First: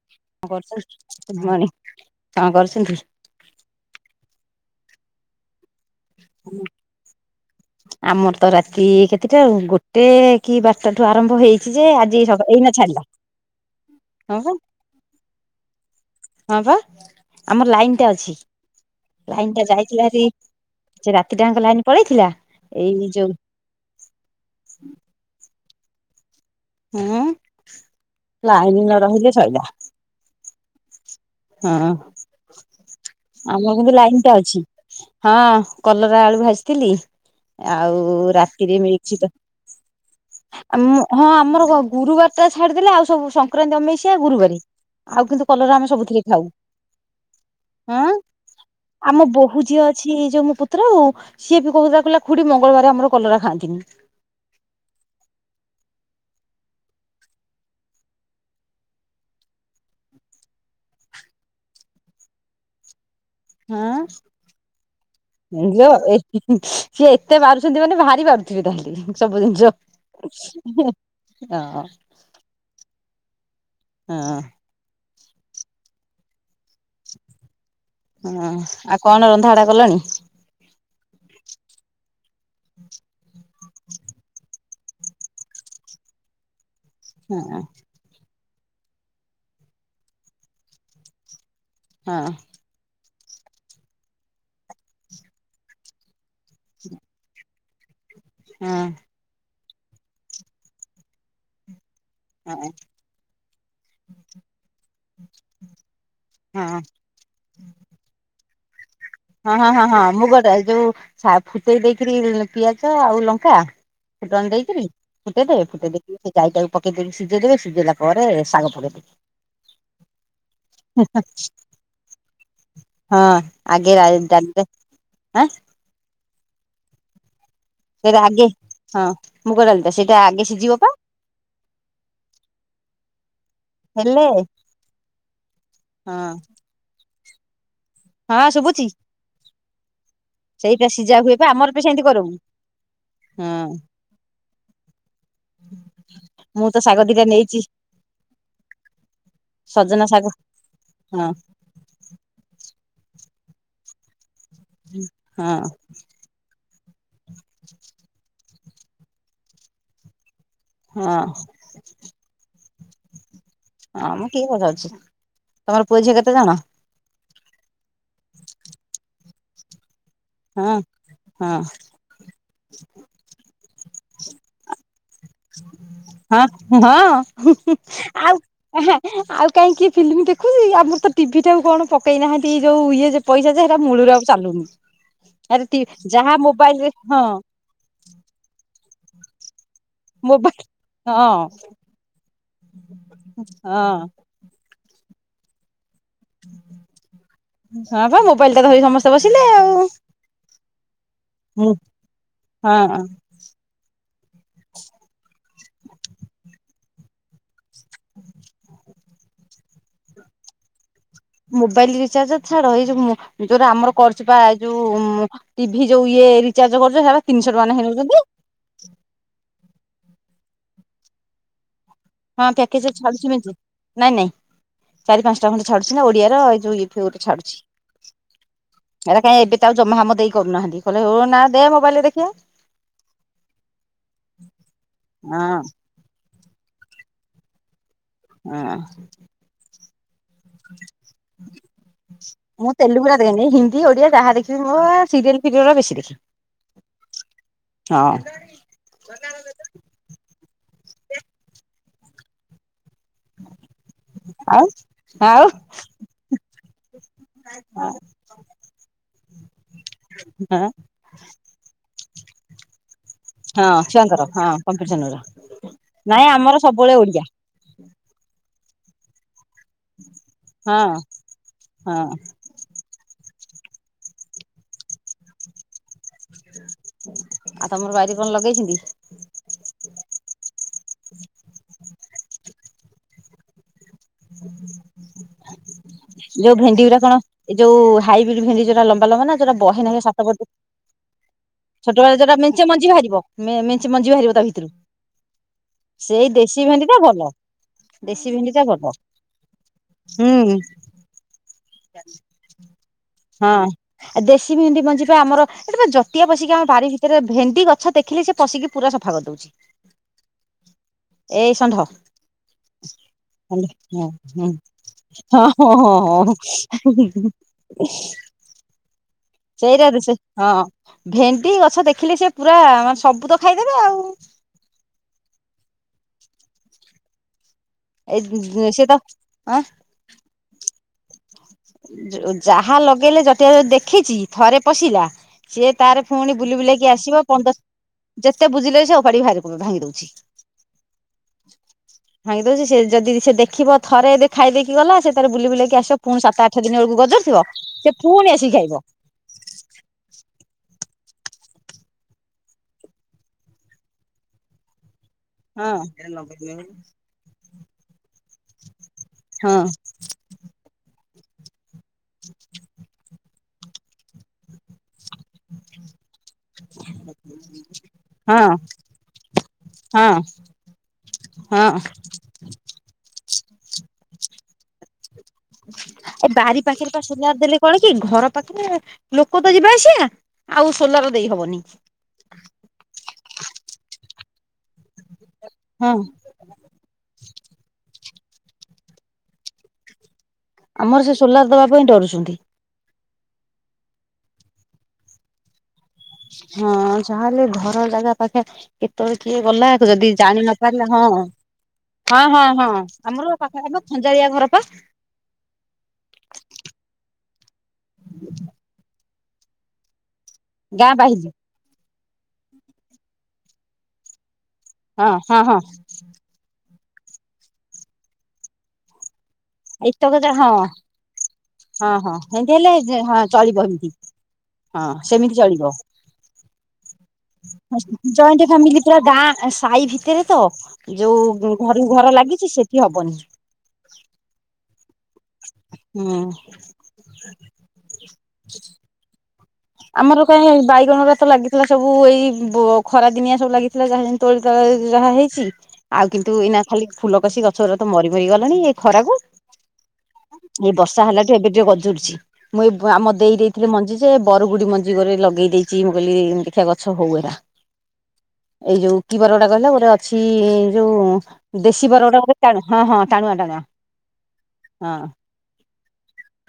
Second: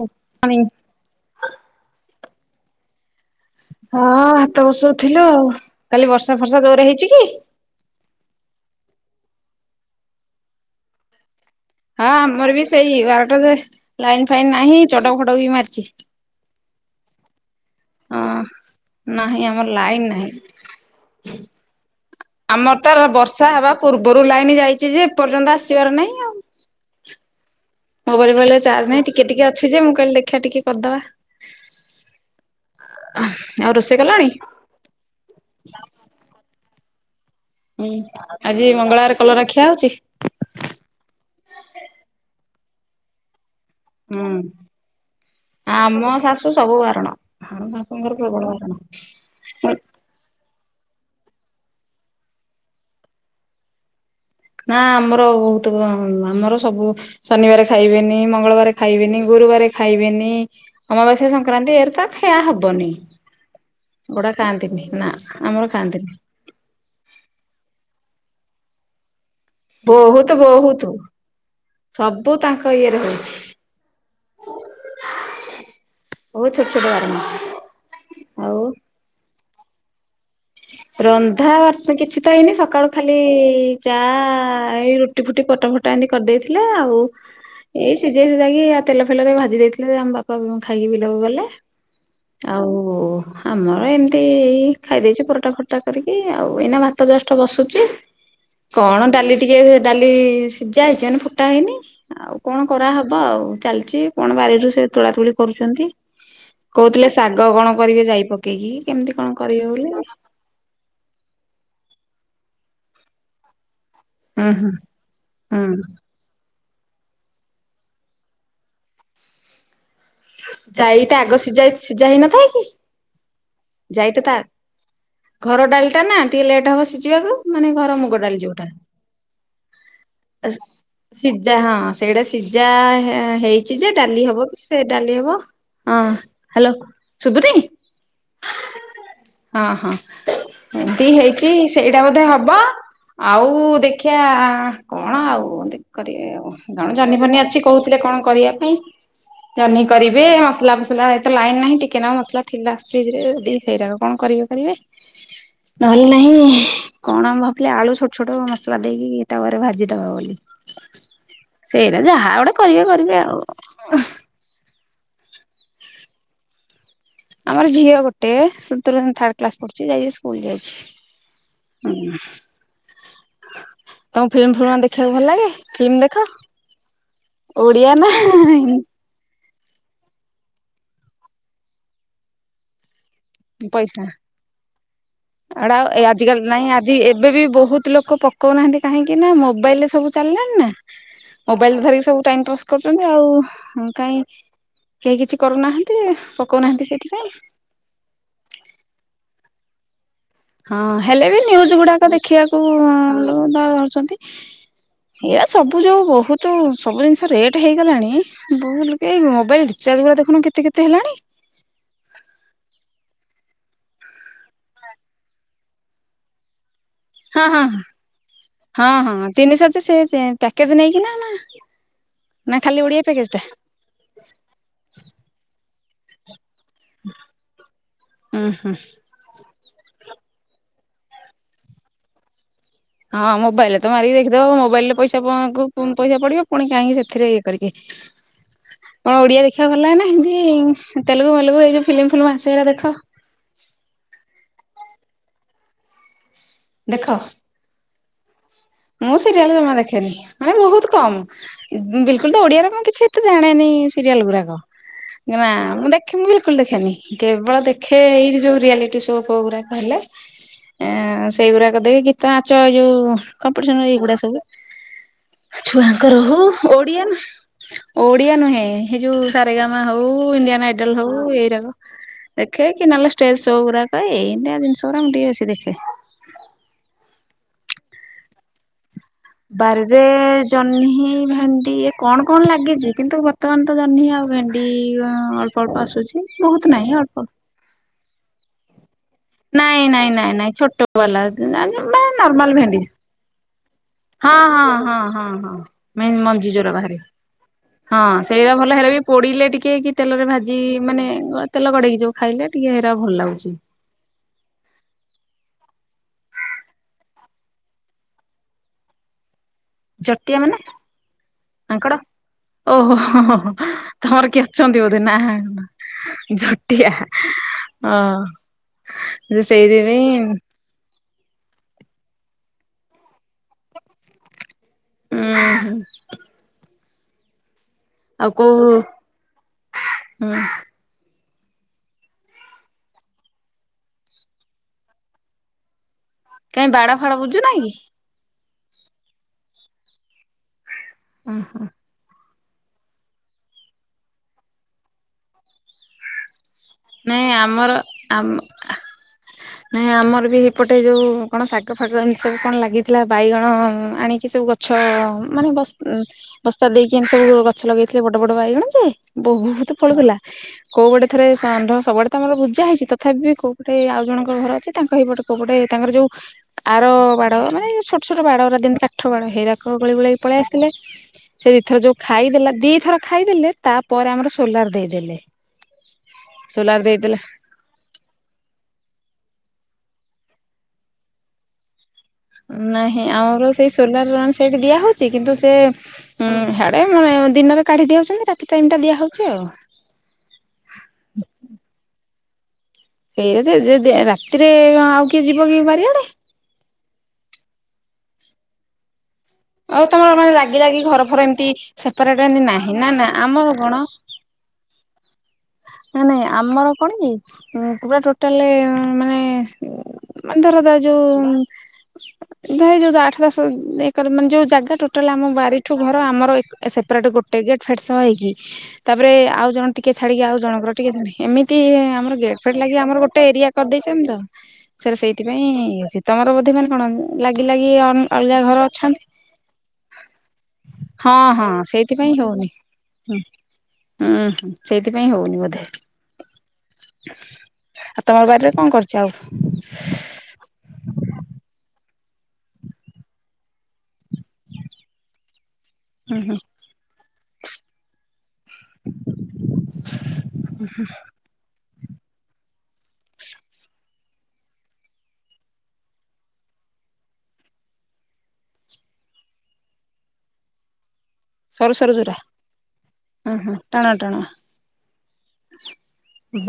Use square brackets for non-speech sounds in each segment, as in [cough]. ହଁ କଣ କରୁଛନ୍ତି ଗୁଡ଼ ମର୍ନିଙ୍ଗ କଣ କରୁଛନ୍ତି? ହଁ ଭାତ ବସଉଥିଲୁ ଆଉ କାଲି ବର୍ଷା ଫର୍ଷା ଜୋରେ ହେଇଛି କି? ଆମର ତ ରାତି କେତେଟା ଆଉ ଗୋଟେ କି ବାରଟାଠୁ ଆରମ୍ଭ ହେଇ ହଁ ଆମର ବି ସେଇ ବାରଟାରେ ଲାଇନ୍ ହଁ ବା ଫାଇନ୍ ନାହିଁ ଚଡକ ଫଡକ ବି ମାରିଛି। ହଁ ବା ଆମର ଲାଇନଟା ଅଛି ହଁ। ନାହିଁ ଲାଇନଟା ଆମର ଲାଇନ ଯାଇଥିଲା ହାରି। ନାହିଁ। ସେ ରାତିଟାଆଙ୍କ ଲାଇନ୍ ପଳେଇଥିଲା ଆମର ତ ଏଇ ଯୋଉ ବର୍ଷା ହେବା ପୂର୍ବରୁ ଲାଇନ ଯାଇଛି ଯେ ଏପର୍ଯ୍ୟନ୍ତ ଆସିବାର ନାହିଁ ଆଉ। ହଁ। ମୋବାଇଲ ଫୋବାଇଲ ରେ ଚାର୍ଜ ନାହିଁ ଟିକେ ଟିକେ ଅଛି ଯେ ମୁଁ କହିଲି ଦେଖିବା ଟିକେ କରିଦବା। ହଁ ଆଉ ଆମର କିନ୍ତୁ ରୋଷେଇ କଲଣି? ଲାଇନଟା ଅଛି। ହଁ କଲରା ଆଳୁ ଭାଜିଥିଲି। ହୁଁ ଆଉ ଆଜି ରାତିରେ ମଙ୍ଗଳବାର ମିକ୍ସ୍ ତ କଲରା ଖିଆ ହଉଛି? ଆମ ହଁ ଆମର ଗୁରୁବାରଟା ଛାଡ଼ିଦେଲେ ଆଉ ସବୁ ସଂକ୍ରାନ୍ତି ଅମେଇ ସିଆ ହୁଁ। ଗୁରୁବାର ଆଉ କିନ୍ତୁ କଲରା ଆମେ ସବୁଥିରେ ଖାଉ ତ ସବୁ ବାରଣ ହଁ ବାପଙ୍କର ପ୍ରବଳ ବାରଣ। ଆମ ବୋହୁ ଯିଏ ଅଛି ଯୋଉ ମୋ ପୁତୁରା ବୋହୁ ସିଏ ବି କହୁଥିଲା କହିଲା ଖୁଡ଼ି ମଙ୍ଗଳବାରେ ଆମର କଲରା ଖାଆନ୍ତିନି। ନାଁ ଆମର ବହୁତ ବା ଆମର ସବୁ ଶନିବାର ଖାଇବେନି ମଙ୍ଗଳବାର ଖାଇବେନି ଗୁରୁବାର ଖାଇବେନି। ଅମାବାସ୍ୟା ସଂକ୍ରାନ୍ତି ଏରା ତ ଖିଆ ହବନି। ହଁ ବୁଢ଼ା ଖାଆନ୍ତିନି ନା ଆମର ଝିଅ ଏ ଖାଆନ୍ତିନି। ସିଏ ଏତେ ବାରୁଛନ୍ତି ମାନେ ଭାରି ବାରୁଥିବେ ତାହେଲେ ସବୁ ବହୁତ ବହୁତ ଜିନିଷ। ହଁ। ସବୁ ତାଙ୍କ ଇଏରେ ହଉଛି। ହଁ। ବହୁତ ଛୋଟ ଛୋଟ ବାରଣ ଆଉ କଣ ରନ୍ଧାବଢ଼ା କଲଣି? ରନ୍ଧା ବାର୍ତ କିଛି ତ ହେଇନି ସକାଳୁ ଖାଲି ଚା ଏଇ ରୁ ଟି ଫୁଟି ପରଟା ଫରଟା ଏମିତି କରିଦେଇଥିଲା ଆଉ ହଁ ହଁ ଏଇ ସିଝେଇ ସୁଝାକି ଆଉ ତେଲ ଫେଲରେ ଭାଜି ଦେଇଥିଲେ ଆମ ବାପା ଖାଇକି ବିଲକୁ ଗଲେ।। ହଁ। ଆଉ ଆମର ଏମିତି ଖାଇ ଦେଇଚୁ ପରଟା ଫରଟା କରିକି ଆଉ ଏଇନା ଭାତ ଜଷ୍ଟ ବସୁଛି ହଁ କଣ ଡାଲି ଟିକେ ଡ଼ାଲି ସିଝା ହେଇଛି ମାନେ ଫୁଟା ହେଇନି। ଆଉ କଣ ହଁ କରାହବ ଆଉ ଚାଲିଛି କଣ ବାରିରୁ ସେ ତୋଳା ତୁଳି କରୁଚନ୍ତି। ହଁ। ଶାଗ କଣ କରିବେ ଯାଇ ପକେଇକି କେମିତି କଣ ହଁ କରିବେ ହଁ, ବୋଲି ହଁ ହୁଁ ମୁଗ ଡ଼ାଲ ଯଉ ଫୁଟେଇ ଦେଇକରି ପିଆଜ ଆଉ ଲଙ୍କା ଫୁଟଣ ହୁଁ ଦେଇକିରି ଫୁଟେଇ ଦେବେ ହୁଁ ଫୁଟେଇ ଦେଇ ସେ ଯାଇତାହିକି ପକେଇ ଦେଇ ସିଝେଇଦେବେ ସିଝେଇଲା ପରେ ଶାଗ ପକେଇଦେବେ। ଯାଇଟା ଆଗ ସିଝା ସିଝା ହେଇନଥାଏ କି? ହଁ ଆଗେ ଯାଇଟା ତା ଡାଲିରେ ଆଁ ଘର ଡ଼ାଲିଟା ନା ଟିକେ ଲେଟ୍ ହବ ସିଝିବାକୁ। ମାନେ ଘର ସେଇଟା ମୁଗ ଡ଼ାଲି ଆଗେ ଯୋଉଟା। ହଁ ମୁଗ ଡ଼ାଲିଟା ସେଇଟା ଆଗେ ସିଝିବ ପା। ସିଝା ହଁ ସେଇଟା ସିଝା ହେଇଛି ଯେ ହେଲେ ଡ଼ାଲି ହବ କି ସେ ଡ଼ାଲି ହବ। ହଁ ହ୍ୟାଲୋ ଶୁଭୁତିି ହଁ ଶୁବୁଛି ହଁ, ହଁ ଏନ୍ତି ସିଝା ହୁଏ ପା ହେଇଛି ଆମର ବି ସେଇଟା ସେମିତି ବୋଧେ କରୁ ହବ। ଆଉ ହଁ ଦେଖିଆ କଣ ଆଉ କରି ମୁଁ ତ କଣ ଶାଗ ଜହ୍ନି, ଦିଟା ପହ୍ନି ଅଛି ନେଇଛି କହୁ କଣ କରିବା ପାଇଁ ଜହ୍ନି ସଜନା କରିବେ ଶାଗ ମସଲା ଫସଲା ହଁ ଏତ ଲାଇନ ନାହିଁ ଟିକେ ମସଲା ଥିଲା ଫ୍ରିଜରେ ଦ ସେଇରାଗ କଣ କରିବେ କରିବେ ହଁ ନହେଲେ ନାହିଁ କଣ ଭାବୁଥିଲି ଆଳୁ ଛୋଟ ଛୋଟ ମସଲା ଦେଇକି ତାୱାରେ ଭାଜିଦବା ବୋଲି। ହଁ। ସେଇରା ଯାହା ଗୋଟେ କରିବେ କରିବେ ଆଉ। ହଁମ କିଏ ପଚାରୁଚି ତମର ପୁଅ ଝିଅ କେତେ ଜଣ? ଆମର ଝିଅ ଗୋଟେ ତୃତୀୟ ଶ୍ରେଣୀ ଥାର୍ଡ଼ କ୍ଲାସ ପଢ଼ୁଛି ଯାଇଛି ସ୍କୁଲ ଯାଇଛି ହଁ ହଁ ହୁଁ। ତମକୁ ଫିଲ୍ମ ଫ୍ଲୁମା ଦେଖିବାକୁ ଭଲ ଲାଗେ ଫିଲ୍ମ ଦେଖ? ହଁ ହଁ ଓଡ଼ିଆ ନା ଆଉ ହାଁ ଆଉ କାହିଁକି ଫିଲ୍ମ ଦେଖୁଛି ଆମର ତ ଟିଭିଟାକୁ କଣ ପକେଇନାହାନ୍ତି ଏଇ ଯୋଉ ଇଏ ଯେ ପଇସା ଯେ ହେରା ମୂଳରୁ ଆଉ ଚାଲୁନି। ଆଡ଼ା ଆରେ ଆ ଯାହା ଆଜିକାଲି ନାଇଁ ମୋବାଇଲ ରେ ଆଜି ହଁ ଏବେ ବି ବହୁତ ଲୋକ ପକାଉନାହାନ୍ତି କାହିଁକି ନା ମୋବାଇଲରେ ସବୁ ଚାଲିଲାଣିନା ମୋବାଇଲ ହଁ ମୋବାଇଲ ଧରିକି ସବୁ ଟାଇମ୍ ପାସ୍ କରୁଛନ୍ତି ଆଉ ହଁ କାଇଁ କେହି କିଛି କରୁନାହାନ୍ତି ପକାଉନାହାଁନ୍ତି ସେଇଥିପାଇଁ। ହଁ ବା ମୋବାଇଲଟା ଧରି ସମସ୍ତେ ବସିଲେ ଆଉ ହଁ ହେଲେ ବି ମୁଁ ନ୍ୟୁଜଗୁଡ଼ାକ ଦେଖିବାକୁ ହଁ ରୁ ତାଙ୍କର ଧରୁଛନ୍ତି ଇଆ ସବୁ ଯୋଉ ବହୁତ ସବୁ ଜିନିଷ ରେଟ୍ ହେଇଗଲାଣି ଭୁଲ କି ମୋବାଇଲ୍ ରିଚାର୍ଜ ଗଡ଼ା ଦେଖୁନୁ କେତେ କେତେ ହେଲାଣି। ମୋବାଇଲ ରିଚାର୍ଜ ଛାଡ଼ ଏ ଯଉ ଯୋଉ ରା ଆମର କରୁଛୁ ପା ଯୋଉ ମଁ ଟିଭି ଯଉ ଇଏ ରିଚାର୍ଜ କରୁଛ ହେରା ହଁ- ହଁ- ହଁ- ହଁ- ହଁ ତିନିଶହ ସେ ପ୍ୟାକେଜ ନେଇକିନା। ହଁ ନା ପ୍ୟାକେଜ ଖାଲି ଓଡ଼ିଆ ଛାଡୁଛି ପ୍ୟାକେଜଟା। ମେଞ୍ଚେ ନାଇଁ- ନାଇଁ ଚାରି ପାଞ୍ଚଟା ଖଣ୍ଡେ ଛାଡୁଛି ନା ଓଡ଼ିଆର ଏଇ ଯୋଉ ଇଏ କିଏ ଗୋଟେ ଛାଡୁଛି। ହୁଁ ହୁଁ ଏଇଟା କାହିଁ ଏବେ ତ ଆଉ ଜମା ହମ ଦେଇ କରୁନାହାଁନ୍ତି କହିଲେ ହୋ ନା ଦେ ମୋବାଇଲରେ ଦେଖିବା। ହଁ ମୋବାଇଲରେ ତ ମାରିକି ଦେଖଦବ ମୋବାଇଲରେ ପଇସା ହଁ ପଙ୍କୁ ପୁ ପଇସା ପଡିବ ପୁଣି କାହିଁକି ସେଥିରେ ଇଏ କରିକି ହଁ। କଣ ଓଡିଆ ଦେଖିବାକୁ ଭଲଲାଗେ ନା? ହିନ୍ଦି ତେଲୁଗୁ ମେଲୁଗୁ ଏଇ ଯୋଉ ଫିଲ୍ମ ଫିଲ୍ମ ଆସେ ହେରା ମୁଁ ଦେଖ? ତେଲୁଗୁରା ହିନ୍ଦୀ ଓଡ଼ିଆ ଯାହା ଦେଖିବି ମୁଁ ସିରିଏଲ ଫିରିଏଲ ବେଶି ଦେଖେ। ଦେଖ? ହଁ। ମୁଁ ସିରିଏଲ ଜମା ଦେଖେନି ମାନେ ବହୁତ କମ ବିଲକୁଲ ତ ଓଡିଆର ମୁଁ କିଛି କିଛି ତ ଜାଣେନି ସିରିଏଲ ଗୁରାକ ଆଉ ନା ଆଉ ମୁଁ ଦେଖେ ମୁଁ ବିଲକୁଲ ଦେଖେନି କେବଳ ଦେଖେ ଏଇ ଯୋଉ ରିଆଲିଟି ସୋ ଫୋ ଗୁଡ଼ାକ ହେଲେ ହାଁ ଏଁ ସେଇଗୁରାକ ଦେଇକି ଗୀତ ନାଚ ଏଇ ଯୋ ହଁ କମ୍ପିଟେସନ ଏଇଗୁଡା ଛୁଆଙ୍କର ସବୁ ହଁ କମ୍ପିଟିସନ ଗୁରା। ଛୁଆଙ୍କର ନାଇଁ ହଉ ଆମର ସବୁବେଳେ ଓଡିଆ ନୁହଁ। ଓଡିଆ ନୁହେଁ ହେ ଯୋ ସାରେଗାମା ହଉ ଇଣ୍ଡିଆନ ହଁ ଆଇଡଲ ହଉ ଏଇରାକ ହଁ ଦେଖେ କି ନହେଲେ ଷ୍ଟେଜ୍ ସୋ ଗୁରାକ ଏଇନ୍ତିଆ ଜିନିଷ ଗୁରା ମୁଁ ଟିକେ ବେଶୀ ଦେଖେ। ଆଉ ତମର ବାଇରେ କଣ ଲଗେଇଛନ୍ତି? ବାରିରେ ଜହ୍ନି ଭେଣ୍ଡି ଏ କଣ କଣ ଲାଗିଚି କିନ୍ତୁ ବର୍ତ୍ତମାନ ତ ଜହ୍ନି ଆଉ ଭେଣ୍ଡି ଅଳ୍ପ ଅଳ୍ପ ଆସୁଚି ଯୋଉ ବହୁତ ଭେଣ୍ଡି ନାହିଁ ଗୁରା ସେ କଣ ଅଳ୍ପ। ଏ ଯୋଉ ହାଇବ୍ରିଡ୍ ଭେଣ୍ଡି ଯୋଉଟା ଲମ୍ବା ଲମ୍ବା ନା ଯୋଉଟା ବହେ ନାଇଁ ନାଖେ ନାଇଁ ସାତ ନାଇଁ ପଟ ନାଇଁ ଛୋଟ ବାଲା [unintelligible] ଛୋଟବେଳେ ଯୋଉଟା ନର୍ମାଲ ମେଞ୍ଚେ ଭେଣ୍ଡି। ମଞ୍ଜି ବାହାରିବ ମେ ମେଞ୍ଚେ ମଞ୍ଜି ବାହାରିବ ହଁ ତା ଭିତରୁ ହଁ ହଁ ହଁ ହଁ ମ ସେଇ ମଂଜି ଦେଶୀ ଜୋଉରା ଭେଣ୍ଡି ଟା ବାହାରେ। ଭଲ ହଁ ଦେଶୀ ଭେଣ୍ଡି ସେଇରା ଟା ଭଲ ହେରା ବି ପୋଡିଲେ ଟିକେ କି ତେଲରେ ହୁଁ ଭାଜି ମାନେ ତେଲ ଗଡେଇକି ଯୋଉ ଖାଇଲେ ଟିକେ ହେରା ଭଲ ଲାଗୁଚି। ହଁ। ଆ ଦେଶୀ ଭେଣ୍ଡି ମଞି ଆମର ଏଠି ଜଟିଆ ପଶିକି ଆମ ବାରି ଭିତରେ ଭେଣ୍ଡି ଗଛ ଦେଖିଲେ ସେ ପଶିକି ପୁରା ସଫା କରି ଦଉଚି। ଚଟିଆ ମାନେ ହଁ ମାଙ୍କଡ ଓହୋ ହ ହ। ହଁ ତମର କିଏ ଅଛନ୍ତି ବୋଧେ ନା ହଁ ହଁ ଜଟିଆ ହଁ। ଯେ ସେଇଟା ସେଇଥିପାଇଁ ସେ ହଁ ଭେଣ୍ଡି ଗଛ ଦେଖିଲେ ସେ ପୁରା ମାନେ ସବୁ ତ ଖାଇଦେବେ ଆଉ। ଉଁ ହୁଁ। ଆଉ କୋଉ ହୁଁ। ଏ ସେ ତ ଆଁ ଯାହା ଲଗେଇଲେ ଜଟିଆ ଯଦି ଦେଖିଚି ଥରେ ପଶିଲା ସିଏ ତାର ପୁଣି ବୁଲି କାଇଁ ବୁଲେଇକି ବାଡ ଫାଡ ଆସିବ ବୁଝୁ ପନ୍ଦ ନାଇଁ କି ଯେତେ ବୁଜିଲେବି ସେ ଓପାଡିକି ଭା ଭାଙ୍ଗି ଦଉଚି। ଅଁ ହାଁ। ଭାଙ୍ଗି ଦଉଚି ସେ ଯଦି ସେ ଦେଖିବ ଥରେ ଯଦି ଖାଇଦେଇକି ଗଲା ସେ ତାର ବୁଲି ବୁଲେଇକି ଆସିବ ପୁଣି ସାତ ଆଠ୍ ଆଠ ଦିନ ବେଳକୁ ଗଜରୁ ନାଇଁ ଥିବ ଆମର ସେ ପୁଣି ଆମ ଆସିକି ଖାଇବ। ନାଇଁ ଆମର ବି ଏପଟେ ଯୋଉ କଣ ଶାଗ ଫାଗ ଏମିତି ସବୁ କଣ ଲାଗିଥିଲା ବାଇଗଣ ଆଣିକି ସବୁ ଗ ଛ ମାନେ ହଁ ବସ୍ତ୍ର୍ ହଁ ବସ୍ତା ଦେଇକି ଏମିତି ସବୁ ଗଛ ଲଗେଇଥିଲେ ବଡ ବଡ ବାଇଗଣ ଯେ ହଁ ବହୁତ ଫଳୁଥିଲା କୋଉ ପଟେ ଥରେ ଷଣ୍ଢ ସବୁଆଡେ ତ ଆମର ବୁଜା ହେଇଚି ତଥାପି କୋଉପଟେ ଆଉଜଣଙ୍କ ଘର ଅଛି ତାଙ୍କ ହେଳଇପଟେ କଉ ପଟେ ତାଙ୍କର ଯୋଉ ଆର ବାଡ଼ ମାନେ ଛୋଟ ଛୋଟ ବାଡଗୁରା ଦିନ କାଠ ବାଡ ହେରାକ ହଁ ଗଳିଗୁଳା କି ପଳେଇ ଆସିଥିଲେ। ସେ ହଁ ଦିଥର ଯୋଉ ଖାଇଦେଲା ଦିଥର ଖାଇଦେଲେ ତାପରେ ଆମର ସୋଲାର୍ ଦେଇଦେଲେ। ଏ ବାରି ପାଖେ ସୋଲାର ପାଖରେ ବା ଦେଇଦେଲା ସୋଲାର୍ ଦେଲେ କଣ କି ଘର ପାଖରେ ଲୋକ ତ ଯିବା ଆସିବା ଆଉ ସୋଲାର୍ ଦେଇ ହବନି। ନାହିଁ ଆମର ସେଇ ସୋଲାର ରନ୍ ସେଠି ଦିଆ ହଉଚି କିନ୍ତୁ ସେ ହଁ ହା ଏ ଦିନରେ କାଢି଼ ଦିଅନ୍ତିନି ରାତି ଟାଇମ୍ ଟା ଦିଆହଉଚି ଆଉ। ଆମର ସେ ସୋଲାର୍ ଦେବା ପାଇଁ ଡରୁଛନ୍ତି। ସେଇ ସେ ଯେ ରାତିରେ ଆଉ କିଏ ଯିବ କି ବାରିଆଡ଼େ? ହଁ ଯାହାହେଲେ ଘର ଜାଗା ପାଖେ। କେତେବେଳେ କିଏ ଗଲା ଆଉ ଯଦି ତମର ମାନେ ଜାଣିିନ ଲାଗି ଲାଗି ପାରିଲା? ଘର ହଁ ଫର ଏମିତି ସେପାରେଟ ହଁ ଏମିତି ହଁ ନାହିଁ ହଁ। ନା ନା ଆମର ପାଖ କଣ ଚାଳିଆ ଘର ପା। ନା ନାଇଁ ଆମର କଣ କି ପୁରା ଟୋଟାଲେ ମାନେ ଧର ଦ ଗାଁ ଯୋଉ ବାହିଲି ଧ ଯୋଉ ଆଠ ଦଶ ଏକର ମାନେ ଯୋଉ ଜାଗା ହଁ ଟୋଟାଲ୍ ଆମ ହଁ ହଁ ବାରିଠୁ ଘର ଆମର ସେପାରେଟ୍ ଗୋଟେ ଗେଟ୍ ଶେଷ ହେଇକି। ତାପରେ ଆଉ ଜଣେ ଟିକେ ଏଇତକ ଛାଡି଼କି ଯା ଆଉ ହଁ ଜଣଙ୍କର ଟିକେ କି ଏମିତି ହଁ ହଁ ଆମର ଗେଟ୍ ଏମିତି ଫେଟ୍ ଲାଗି ହେଲେ ଆମର ହଁ ଗୋଟେ ଏରିଆ ଚଳିବ ଏମିତି କରିଦେଇଚନ୍ତି ତ। ହଁ ସେ ସେମିତି ଚଳିବ। ସେଇଥିପାଇଁ ତମର ବୋଧେ ମାନେ କଣ ଲାଗି ଲାଗି ଅଲଗା ଘର ଅଛନ୍ତି। ଏଥିରେ ତ ହଁ ଯୋଉ ହଁ ଘରୁକୁ ଘର ସେଇଥିପାଇଁ ହଉନି ଲାଗିଛି ସେଠି ହବନି। ହୁଁ ହୁଁ ସେଇଥିପାଇଁ ହଉନି ବୋଧେ। ହୁଁ ଆଉ ତମର ବାରିରେ କଣ କରିଚ ଆଉ? ଆମର କାଇଁ ବାଇଗଣ ଗୁରା ତ ଲାଗିଥିଲା ସବୁ ଏଇ ବ ଖରା ଦିନିଆ ସବୁ ଲାଗିଥିଲା ଯାହା। ତୋଳି ତାଳା ଯାହା ହେଇଛି। ଆଉ ହୁଁ କିନ୍ତୁ ହୁଁ ଏଇନା ଖାଲି ଫୁଲକଷି ଗଛ ଗୁରା ତ ମରିମରି ଗଲାଣି ଏଇ ଖରାକୁ। ଏଇ ବର୍ଷା ହେଲାଠୁ ଏବେ ଟିକେ ଗଜୁରୁଛି। ମୁଁ ଏଇ ଆମ ଦେଇ ଦେଇଥିଲେ ମଞ୍ଜି ଯେ ବରଗୁଡି଼ ମଞ୍ଜିକରେ ଲଗେଇ ଦେଇଛି ମୁଁ କହିଲି ଦେଖିବା ଗଛ ହଉ ଏଗୁରା। [unintelligible] ଏଇ ଯୋଉ କିି ବରଡ଼ା କହିଲ ଗୋଟେ ଅଛି ଯୋଉ। ସରୁ ଦେଶୀ ସରୁ ଯୋଉରା ବରଡ଼ା ଗୋଟେ ଟାଣୁ ହଁ ହଁ ଟାଣୁଆ ଟାଣୁଆ। ହଁ।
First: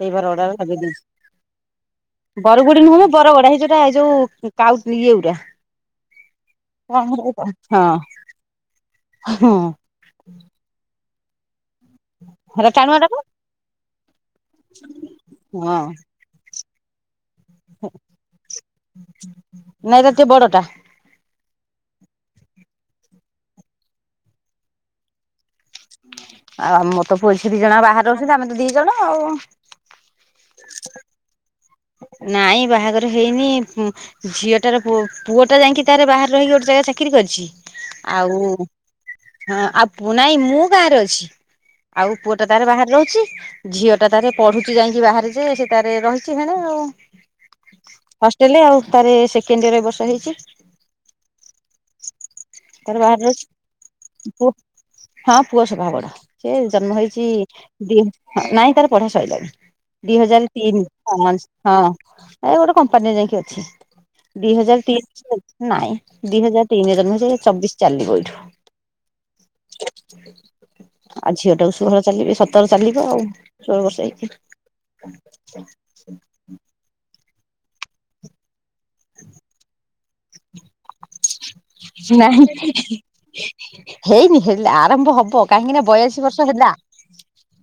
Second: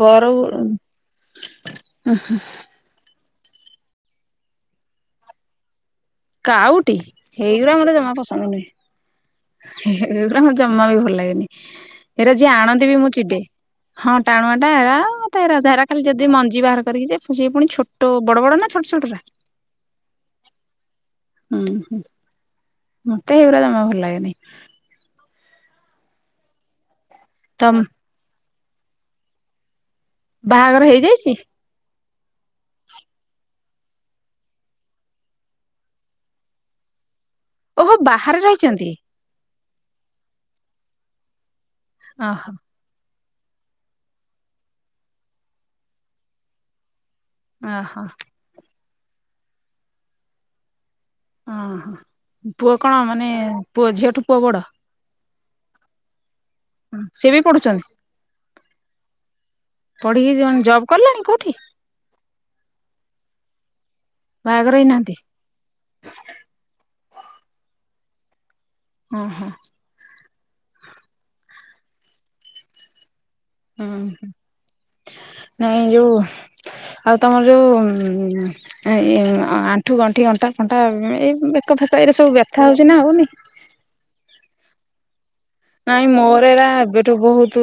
ସେଇ ବରଉ ବରଗଡ଼ା ଲଗେଇ ଦେଇଛି। ବରୁଗୁଡ଼ି ନୁହଁ ମୋ। ବରଗଡ଼ା ହେଇ ଯୋଉଟା ଏ ଯୋଉ କାଉ ଇଏ ଗୁରା। କାଉ ଟି କଣ ହେଇଗୁରା ହେରା ମତେ ଜମା ପସନ୍ଦ ନୁହେଁ। ହଁ। ଏଗୁରା ମତେ ଜମା ବି ଭଲ ଲାଗେନି ସେଇଟା ଯିଏ ହେରା ଆଣନ୍ତି ବି ଟାଣୁଆ ଟା ମୁଁ ପା ଚିଡେ। ହଁ ଟାଣୁଆ ଟା ଏରା ତେରା ତେରା ହଁ ଖାଲି ଯଦି ମଞ୍ଜି ବାହାର କରିକି ଯେ ସିଏ ପୁଣି ଛୋଟ ବଡ଼ ବଡ଼ ନା ଛୋଟ ଛୋଟ ଟା? ନାଇଁ ଏରା ଟିକେ ବଡଟା ହୁଁ ହୁଁ। ମତେ ହେଇଗୁରା ଜମା ଭଲ ଲାଗେନି। ଆଉ ମୋର ତ ପୁଅ ଝିଅ ଦି ଜଣ ତମ୍ ବାହାରେ ରହୁଛନ୍ତି ଆମେ ତ ଦି ଜଣ ଆଉ। ବାହାଘର ହେଇଯାଇଛି? ନାଇଁ ବାହାଘର ହେଇନି। ଝିଅଟାର ପୁଅ, ପୁଅ ଟା ଯାଇକି ତାର ବାହାରେ ରହିକି ଗୋଟେ ଜାଗାରେ ଚାକିରି କରିଛି। ଓହୋ ବାହାରେ ଆଉ ରହିଛନ୍ତି। ହଁ ଆଉ ପୁ ନାଇ ମୁଁ ଗାଁରେ ଅଛି। ଆଉ ପୁଅ ଟା ଓହୋ ତାର ବାହାରେ ରହୁଛି। ଝିଅଟା ତାରେ ପଢୁ଼ଛି ଯାଇକି ବାହାରେ ଯେ ସେ ତାରେ ରହିଛି। ସିଆଡ଼େ ଆଉ। ଓହୋ। ଲେ ଆଉ ତାରେ ସେକେଣ୍ଡ ଇୟର ଏ ବର୍ଷ ହେଇଛି। ହଁ ପୁଅ ତାର କଣ ବାହାରେ ମାନେ ରହିଛି ପୁଅ ଝିଅଠୁ ପୁଅ ବଡ଼? ହଁ ପୁଅ ସଭା ବଡ଼। ସେ ଜନ୍ମ ହେଇଛି ସିଏ ବି ପଢୁଛନ୍ତି। ଦି ନାଇଁ ତାର ପଢ଼ା ସଇଲାଣି ଦି ପଢିକି ହଜାରେ ଜବ୍ ତିନି। କଲେଣି କୋଉଠି ହଁ। ଏ ଗୋଟେ କମ୍ପାନୀରେ ଯାଇକି ଅଛି। ଦି ବାହାଘର ହଜାର ହେଇନାହାନ୍ତି ତିନି ନାଇଁ। ଦି ହଜାର ତିନି ରେ ଜନ୍ମ ହେଇଛି, ଚବିଶ ଚାଲିବ ଏଇଠୁ। ହଁ ହଁ। ଆଉ ଝିଅ ଟାକୁ ଷୋହଳ ଚାଲିକି ସତର ଚାଲିବ ଆଉ। [inaudible] ହଁ। ଏ ଯୋଉ ଆଉ ତମର ଯୋଉ ଏ ଆଣ୍ଠୁ ଗଣ୍ଠି ଅଣ୍ଟା ଅଣ୍ଟା ଏଇ ବେକ ଫେକ ଏରେ ସବୁ ନାହିଁ ବ୍ୟଥା ହଉଛି ନା ହଉନି? ହେଇନି ହେଲେ ଆରମ୍ଭ ହବ କାହିଁକି ନା ବୟାଅଶୀ ବର୍ଷ ହେଲା। ବହୁତୁ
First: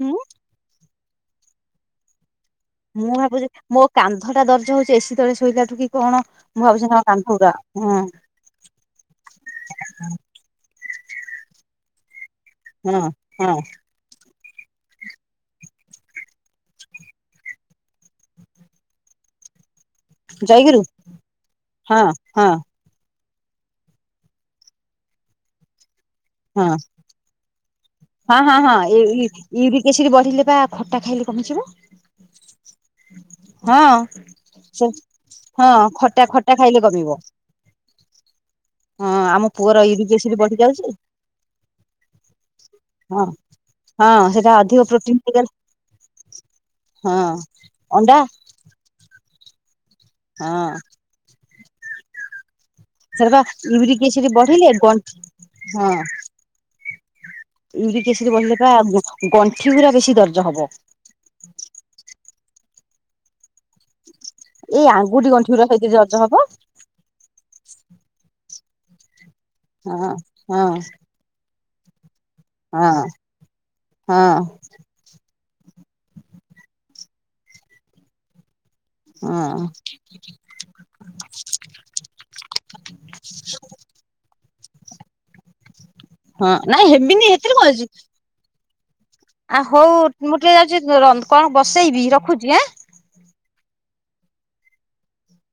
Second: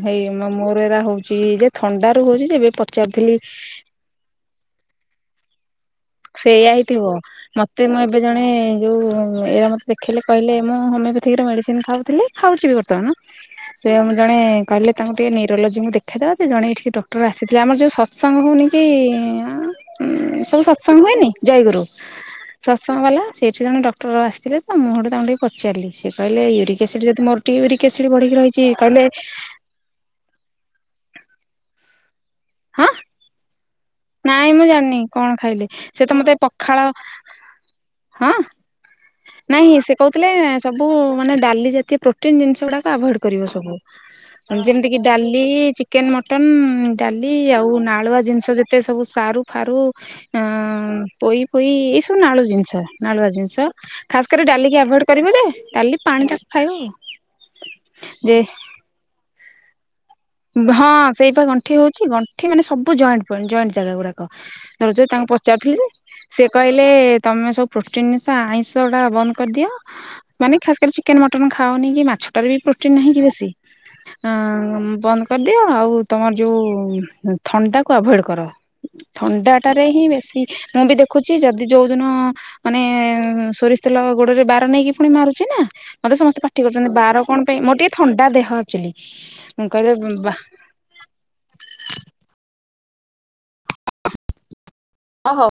ହୁଁ ହେଇ ମୋର ଏରା ହଉଛି ଯେ ଥଣ୍ଡା ରୁ ହଉଚି ଯେବେ ପ ମୁଁ ଭାବୁଚି ମୋ କାନ୍ଧ ଟା ଦର୍ଜ ହଉଚି ଏସି ତଳେ ଶୋଇଲାଠୁ କି କଣ ମୁଁ ସେଇଆ ଭାବୁଛି ହଁ ହେଇଥିବ କାନ୍ଧଗୁରା ମତେ ହଁ ମୁଁ ଏବେ ଜଣେ ଯୋଉ ଏଇଆ ମତେ ଦେଖେଇଲେ କହିଲେ ମୁଁ ହୋମିଓପାତିକ୍ ର ମେଡ଼ିସିନ୍ ଖାଉଥିଲି ଖାଉଛି ବି ହଁ ବର୍ତ୍ତମାନ ହଁ ସେ ଆମର ଜଣେ କହିଲେ ତାଙ୍କୁ ଟିକେ ନିରୋଲୋଜିଙ୍କୁ ଦେଖେଇଦବା ସେ ଜଣେ ଏଠିକି ଡକ୍ଟର ଆସିଥିଲେ ଆମର ଯୋଉ ସ ସମ୍ଭୁନିକି ସବୁ ଜୟଗୁରୁ ସତ୍ ସଙ୍ଗ ହୁଏନି ଜୟଗୁରୁ। ହଁ ହଁ ସତ୍ ସଙ୍ଗ ବାଲା ସେଇଠି ଜଣେ ଡକ୍ଟର ଆସିଥିଲେ ତ ମୁଁ ସେଉଠୁ ତାଙ୍କୁି ଟିକେ ପଚାରିଲି ସେ କହିଲେ ହଁ ୟୁରିକ୍ ଏସିଡ୍ ଯଦି ମୋର ୟୁରିକ୍ ଏସିଡି ବଢିକି ରହିଛି କହିଲେ ଏସିଡି ବଢିଲେ ବା ଖଟା ଖାଇଲେ କମିଯିବ। ହଁ ନାଇଁ ମୁଁ ସେ ଜାଣିନି କଣ ହଁ ଖାଇଲେ ସେ ତ ଖଟା ମତେ ଖଟା ଖାଇଲେ ପଖାଳ କମିବ ହଁ ହଁ ଆମ ନାଇଁ ପୁଅର ସେ ୟୁରିକ କହୁଥିଲେ ଏସିଡ ବଢି ଯାଉଛି ସବୁ ମାନେ ଡାଲି ଜାତୀୟ ପ୍ରୋ ଟିନ୍ ଜିନିଷ ଗୁଡାକ ଆଭୟଡ୍ ହଁ କରିବ ସବୁ। ହଁ ସେଟା ଅଧିକ ଯେମିତି କିି ପ୍ରୋଟିନ ଡାଲି ହେଇଗଲେ ଚିକେନ୍ ମଟନ୍ ହଁ ଡାଲି ଆଉ ଅଣ୍ଡା ନାଳୁଆ ଜିନିଷ ଯେ ତେ ସବୁ ସାରୁ ଫାରୁ ହଁ ଆଁ ପୋଇ ଫୋଇ ଏଇ ସବୁ ନାଳୁ ଜିନିଷ ସେଟା ନାଳୁଆ ବା ଜିନିଷ ୟୁରିକ ଏସିଡ ଖାସ୍ କରି ବଢିଲେ ଡାଲିକି ଆଭଏଡ୍ ଗଣ୍ଠି କରିବ ଯେ ଡାଲି ପାଣି ଟାକୁ ଖାଇବ ଆଉ। ୟୁରିକ୍ ଏସିଡ୍ ବଢିଲେ ବା ଗଣ୍ଠି ଗୁରା ବେଶୀ ଦର ହଁ ସେଇପା ଗଣ୍ଠି ହଉଚି ଗଣ୍ଠି ମାନେ ସବୁ ଜଏଣ୍ଟ୍ ଜଏଣ୍ଟ୍ ଜାଗା ଗୁଡାକ ଏଇ ଯୋଉ ତାଙ୍କୁ ଆଙ୍ଗୁଠି ଗଣ୍ଠି ଗୁରା ପଚାରୁଥିଲି ଯେ ସେଇଥିରେ ଦର୍ଜ ହବ ସେ କହି ଲେ ତମେ ସବୁ ପ୍ରୋଟିନ୍ ଜିନିଷ ଆଇଁଷ ଟା ବନ୍ଦ କରିଦିଅ ହଁ ମାନେ ହଁ ଖାସ୍ କରି ଚି ଚିକେନ୍ ମଟନ୍ ଖାଅନି କି ମାଛଟାରେ ବି ହଁ ପ୍ରୋଟିନ୍ ନାହିଁକି ବେଶୀ। ହଁ ବନ୍ଦ କରିଦିଅ ଆଉ ତମର ଯୋଉ ଥଣ୍ଡାକୁ ଆଭଏଡ୍ କର। ହଁ ଥଣ୍ଡାଟାରେ ହିଁ ବେଶୀ ମୁଁ ବି ଦେଖୁଛି ଯଦି ଯୋଉଦିନ ମାନେ ସୋରିଷ୍ ତେଲ ଗୋଡରେ ବାର ନେଇକି ପୁଣି ମାରୁଛି ନା ମତେ ସମସ୍ତେ ହଁ ପାଟି ନାଇଁ କରୁଚନ୍ତି ବାର ହେବିନି କଣ ସେଥିରେ ପାଇଁ ମୋର ଅଛି। ଟିକେ ଥଣ୍ଡା ଦେହ ଆକ୍ ଚୁଆଲି। ଆ ହଉ ମୁଁ ଟିକେ ଯାଉଚି ର କଣ ବସେଇବି ରଖୁଚି ଆଁ। ଓହୋ।